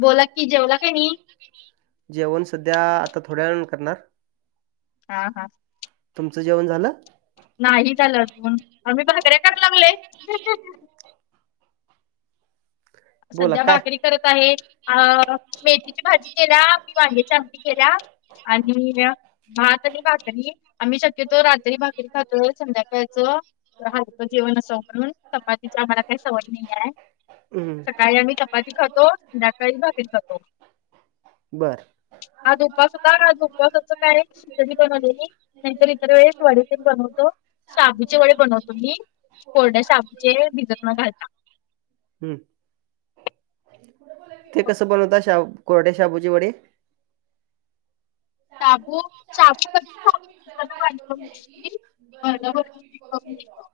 बोला की जेवला काय नाही. जेवण सध्या आता थोड्या वेळाने करणार हा हा तुमचं जेवण झालं? नाही झालं अजून आम्ही भाकऱ्या काराय लागलोय. बोला सध्या काय भाकरी करत आहे. अ मेथीची भाजी केल्या मी वांग्याची आमटी केल्या आणि म आ [unintelligible] ज हलकं जेवण असावं म्हणून चपातीच्या आम्हांला काही सवय नाही आहे, हं... सकाळी आम्ही चपाती खातो, संध्याकाळी भाकरी खातो. बर आज उपास होता, आज उपपासाच काय खिचडी बनवलेली. नाहीतर इतर वेळेस वडे तेन बनवतो, शाबूचे वडे बनवतो मी. कोरड्या शाबूचे भिजत न घालता. हू... ते कसं बनवता शाबू कोरड्या शाबूचे वडे? शाबू, शाबू कच्चा मिक्सरला बारीक करून घ्यायची, भरडं -भरडं पीठ करून घ्यायचं,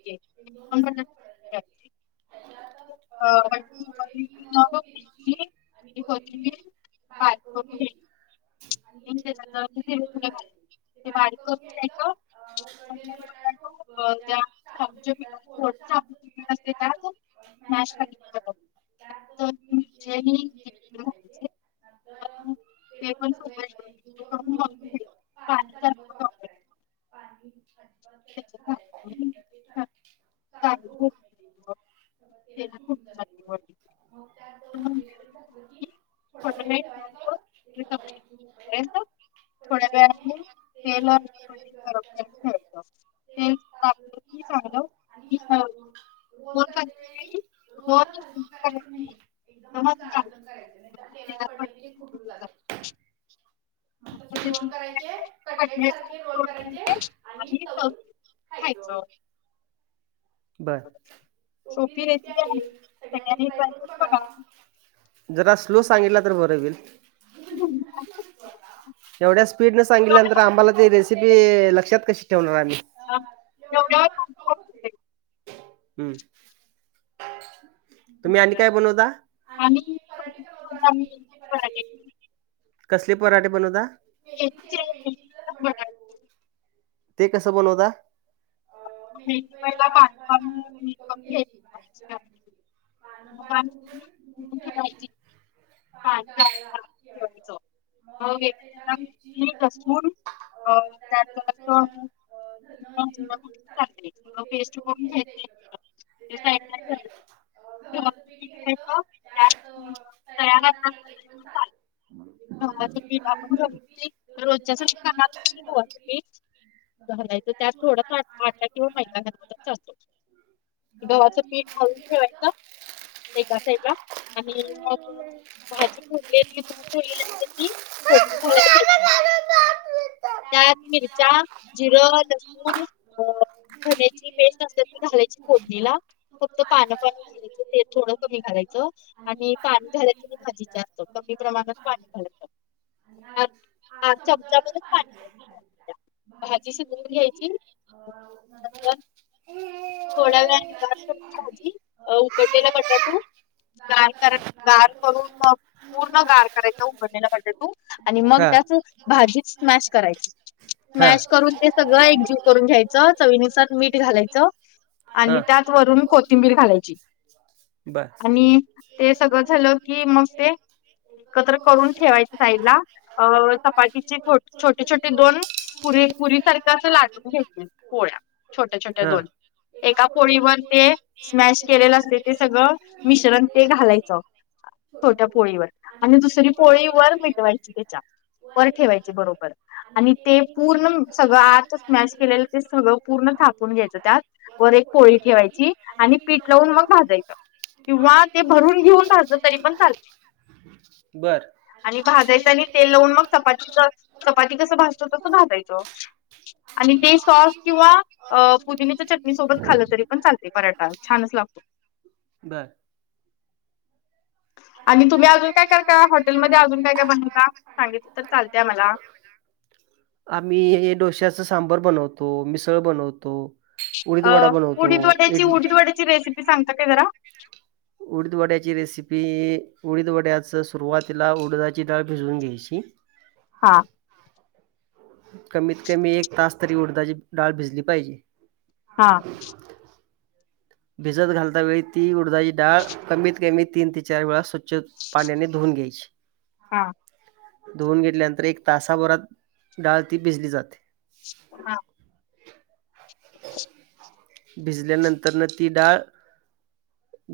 [unintelligible] आणि दोन बटाटू उकडत ठेवायची. अं बटाटे उकडलेली त्यावर [unintelligible] कोथिंबीर बारीक करून घ्यायची आणि त्याच्यात जराशी जीरेपुड घाल ते बारीक करून घ्यायचं, उकडलेल बटाट ज्या [unintelligible] ॅ [unintelligible] त्यात मिरची आणि जिरे येन घालायचें नंतर ते पण सगळ एकजीव करून पाणी मळून घ्यायचं. पाणी अजिबात वापर करायचा नाही पाणी त्याच्यात [unintelligible] चांगलं होत नाही ते तेव्हा तेलात फूटून जातय वडे. मग त्यात दोन [unintelligible] घातलं की, [unintelligible] थोड्या वेळाने तेल एका कढईत गरम करायला ठेवायचं. तेल तापलं की चांगलं, आणि रोल फोन करते वेळी मी फोन रोलला रज फोन करायचं नाही. एकदम तेव्हा आता तू चालू जाडलं करायचं, नाही तर फोन तेलात पडलं की ते फुठून जातय. नंतर ते रोल करायचे, कटलेट सारखे रोल करायचे, आणि तळून खायचं सोपी रेसिपी आहे सगळ्यांनी ट्राय करून बघा. जरा स्लो सांगितला तर बरं होईल. [unintelligible] एवढ्या स्पीडनं सांगितल्यानंतर आम्हांला ती रेसिपी लक्षात कशी ठेवणार आम्ही? हां जेवल्यावर.. हम्म तुम्ही आणि काय बनवता? आणि काजूची भाजी आणि मेथीची भाजी. कसले पराठे बनवता? मेथीची आणि [unintelligible] ते कसं बनवता? अ मेथी पहिला पाणी पाणी पानं-पानं नीट मीठ करून घ्यायची, भाजी घ्यायचं धुवायची, पानं मग पानं पाणी खुढून धूवून ठेवायची. पानं जास्त प्रमाणात ठेवायचं. मग एका, एका मिरची लसूण अ [unintelligible] पुदिना, [unintelligible] [unintelligible] पेस्ट करून घ्याय ते ठेवायचं गव्हाचं पीठ घ्यायचं त्या [unintelligible] गव्हाचं पीठ आपण रोजासाठी [unintelligible] पीठ घालायच त्यात थोडा आटा किंवा मैदा घातला तर चालतो गव्हाचं पीठ मळून ठेवायचं [unintelligible] एका साईडला आणि मग भाजी खुडलेली धुवून ठेवलेली असती ती फोडणी घालायला घ्याय त्यात मिरच्या, जिरं, लसूण अ धन्याची पेस्ट असत ती घालायची फोडणीला फक्त पानं, पान घालायच ते थोडं कमी घालायचं आणि पाणी घालायचं नाही भाजीत जास्त कमी प्रमाणात पाणी घालयच पाणी घालायचं [unintelligible] भाजीला. भाजी शिजवून घ्यायची थोड्या वेळानं [unintelligible] भाजी उकटलेला बटाटू गार कर गार करून मग पूर्ण गार करायच उघडलेला बटाटू आणि मग त्याच भाजी स्मॅश करायची स्मॅश करून ते सगळं एकजीव करून घ्यायचं चवीनुसार मीठ घालायचं आणि त्यात वरून कोथिंबीर घालायची बर आणि ते सगळं झालं की मग ते एकत्र करून ठेवायच साइडला अ चपातीचे छोटी, छोटी ते दोन पुरीे, पुरी सारखं अस लाटून घेतील पोळ्या छोट्या, छोट्या दोन एका पोळीवर ते स्मॅश केलेलं असते ते सगळं मिश्रण ते घालायचं छोट्या पोळीवर आणि दुसरी पोळी वर मिटवायची त्याच्या वर ठेवायचे बरोबर आणि ते पूर्ण सगळं आत मॅश केलेलं ते सगळं पूर्ण थापून घ्यायचं त्यात वर एक पोळी ठेवायची आणि पीठ लावून मग भाजा भाजलं तरी पण चालत बर आणि भाजायचं आणि तेल लावून मग चपातीच चपाती कसं भाजतो तसं भाजायच आणि ते सॉस किंवा पुदिनेच्या चटणी सोबत खालं तरी पण चालते पराठा छानच लागतो बर आणि तुझ्या तुम्ही आपण अजून काय काय करता सां हॉटेलमध्ये अजून काय काय बनवता खू सांगितलं तर चालतय आ मला आम्ही हे डोश्याच सांबर बनवतो, मिसळ बनवतो उडीद अ वडा बनवतो उडीद वड्याची, इडली उडीद वड्याची रेसिपी सांगता काय जरा उडीदवड्याची रेसिपी उडीदवड्याच सुरुवातीला उडदाची डाळ भिजवून घ्यायची हां कमीत कमी एक तास तरी उडदाची डाळ भिजली पाहिजे हा भिजत घालता वेळी ती उडदााची डाळ कमीत कमी तीन ते चार वेळा स्वच्छ पाण्याने धुवून घ्यायची हा धुवन घेतल्यानंतर एक तासाभरात डाळ ती भिजली जाते हा भिजल्यानंतर न ती डाळ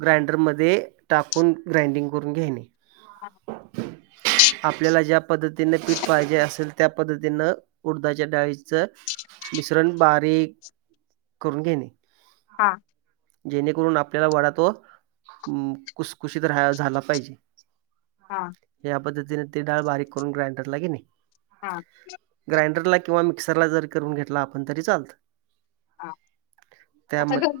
ग्राइंडर मध्ये, टाकून ग्राइंडिंग करून घेणे. हा आपल्याला ज्या पद्धतीने पीठ पाहिजे असल त्या पद्धतीनं, उडदाच्या डाळीचं मिश्रण बारीक करून घेणे. हा जेणेकरून आपल्याला वडा तो हम कुसखुशीत राह, झाला पाहिजे. हा या पद्धतीने ते डाळ बारीक करून ग्राइंडरला घेने. हा ग्राइंडरला किंवा मिक्सरला जरी करून घेतला आपण तरी चालतं. हा त्या आता गहू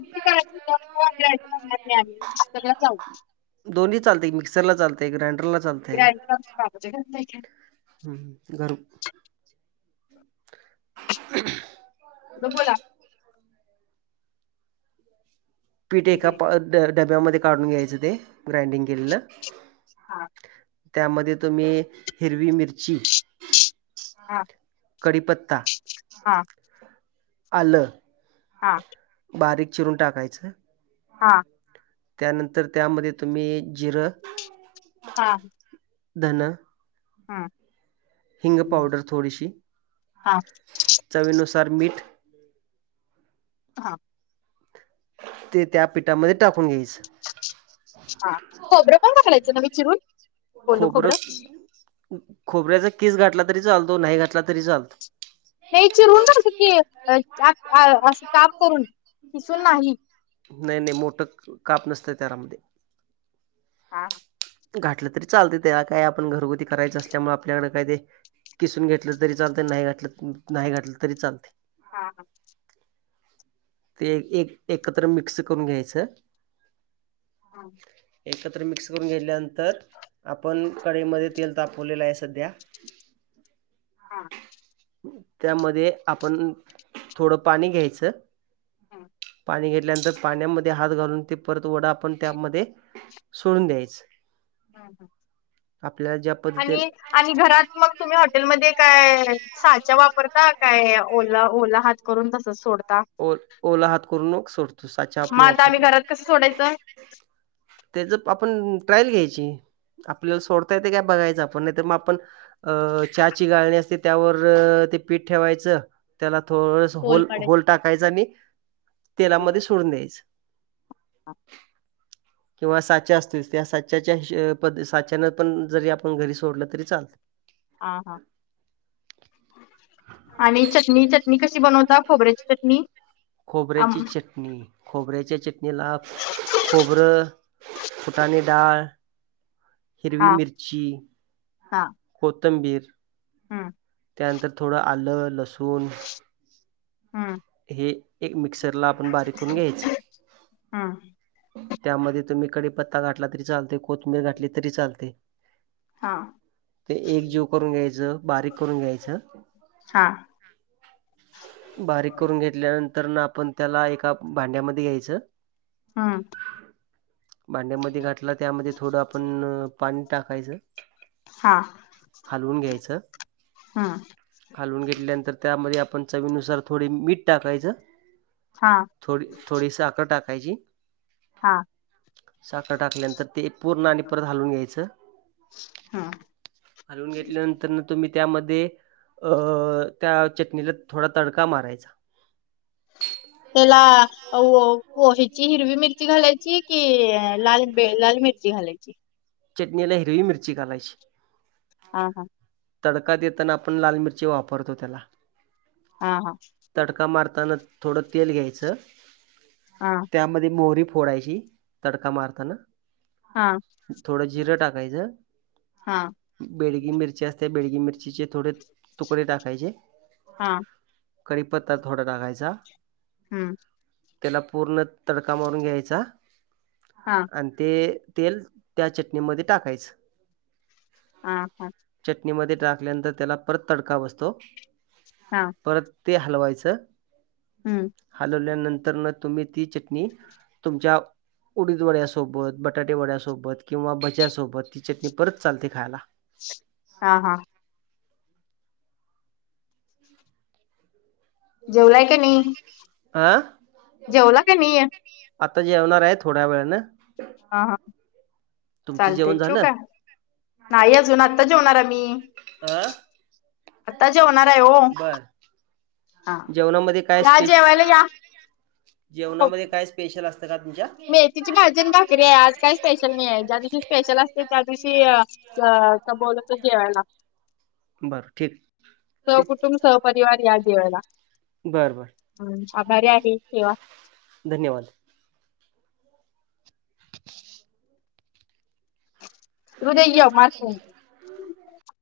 [unintelligible] दोनही चालतंय एक मिक्सरला चालतंय ग्रांडरला चालते. ग्राइंडर बाबाच्या [unintelligible] हम्म घरू [unintelligible] मग बोला पीठ एका पा ड-डब्यामध्ये काढून घ्यायचं ते ग्राइंडिंग केलेलं. हा त्यामध्ये तुम्ही, हिरवी मिरची हा कडीपत्ता हा आलं हा बारीक चिरून टाकायचं. हा त्यानंतर त्यामध्ये तुम्ही जिरं. हा धन हा हिंग पावडर थोडीशी, हा चवीनुसार मीठ. हा ते त्या पिठामध्ये टाकून घ्यायचं. हा खोबरं पण घालायचं ना ग चिरून. खोबरं खोबऱ्याचा कीस घातला तरी चालतो नाय घातला तरी चालतो. हे चिरून झालात की, अ आ आ आ. नाय नाय मोठं काप नसतं त्यारामध्ये. हा घातलं तरी चालत त्याला काय आपण घरगुती करायचं असल्यामुळे आपल्याकड काय ते कीसून घेतलं तरी चालतंय नाय घातलं नाय घातलं तरी चालतंय. हा हा ते एक एकत्र मिक्स करून घ्यायचं. हा एकत्र मिक्स करून घेतल्यानंतर आपण कढईमध्ये तेल तापवलेलं आहे सध्या हा त्यामध्ये आपण थोडं पाणी घ्यायचं हम पाणी घेतल्यानंतर पाण्यामध्ये हात घालून ते परत वडा आपण त्यामध्ये सोडून द्यायचं हा आपल्याला ज्या पद्धतीने आणि आणि घरात मग तुम्ही हॉटेलमध्ये काय साचा वापरता काय ओला ओला हात करून तस सोडत ओ ओला हात करून मग सोडतो साचा आपण मग आता वापरत आम्ही नाही घरात कसं सोडायचं त्याच आपण ट्रायल घ्यायची आपल्याला सोडता येतय काय बघायचं आपण नाही तर मग आपण अ चहाची गाळणी असते त्यावर ते पीठ ठेवायचं त्याला थोडस पोल होल पाडायच होल टाकायच आणि तेलामध्ये सोडून द्यायचं ह किंवा साच्या असतोयच त्या साच्याच्या पद् साच्यान पण जरी आपण घरी सोडलं तरी चालतय हा हा आणि चटणी चटणी कशी बनवता खोबऱ्याची चटणी आम खोबऱ्याची चटणी खोबऱ्याच्या चटणीला खोबरं फुटाने डाळ हिरवी हा मिर्ची कोथंबीर हा त्यानंतर थोडं आलं लसूण हा हे एक मिक्सरला आपण बारीक करून घ्यायच हम्म त्यामध्ये तुम्ही कडीपत्ता घातला तरी चालतय कोथमीर घातला तरी चालतय हा ते एक जीव करून घ्यायचं बारीक करून घ्यायचं हा बारीक करून घेतल्यानंतर न आपण त्याला एका भांड्यामध्ये घ्यायचं हा भांड्यामध्ये घातला त्यामध्ये थोडं आपण पाणी टाकायचं हा हा घालून घेतल्यानंतर त्यामध्ये आपण चवीनुसार थोडी मीठ टाकायचं हा थोडी थोडी साखर टाकायची हा साखर टाकल्यानंतर ते पूर्ण आणि परत हालून घ्यायचं हम्म हालवून घेतल्यानंतर तुम्ही त्यामध्ये अ त्या चटणीला थोडा तडका मारायचा त्याला अव पोहेची हिरवी मिरची घालायची ची कि लाल बेळ लाल मिर्ची घालायची चटणीला हिरवी मिरची घालायची हा हा तडका देताना आपण लाल मिरची वापरतो त्याला हा हा तडका मारताना थोडं तेल घ्यायचं हा त्यामध्ये मोहरी फोडायची तडका मारताना हां थोडं जिरं टाकायच हा बेडगी मिरची असते बेडगी मिरचीचे थोडे तुकडे टाकायचे हा करीपत्ता थोडा टाकायचा हम्म त्याला पूर्ण तडका मारून घ्यायचा हा आणि ते तेल त्या चटणीमध्ये टाकायच हां हं चटणीमध्ये टाकल्यानंतर त्याला परत तडका बसतो हां परत ते हलवायच हम्म हलवल्यानंतर न तुम्ही ती चटणी तुमच्या उडीद वड्यासोबत बटाटे वड्यासोबत किंवा भज्यासोबत ती चटणी परत चालते खायला हा हा जेवलाय का नाही आ? जेवला की नाही आता जेवणार आहे थोड्या वेळ ना हा हां चालते जेवण ठेऊ झालं? का नाही अजून आत्ता जेवणार आहे मी आता जेवणार बर हा जेवणामध्ये काय या स्पेशल जेवायला या हो, जेवणामध्ये काय स्पेशल असत का तुमच्या मेथीची भाजी आणि भाकरी आहे आज काय स्पेशल नाही आहे ज्या दिवशी स्पेशल असते त्या दिवशी त्या त्या बोलवतो जेवायला बरं ठीक सहकुटुंब सहपरिवार या जेवायला बर बर हम् आभारी आहे ठेवा धन्यवाद रूद्या ये मार खाईल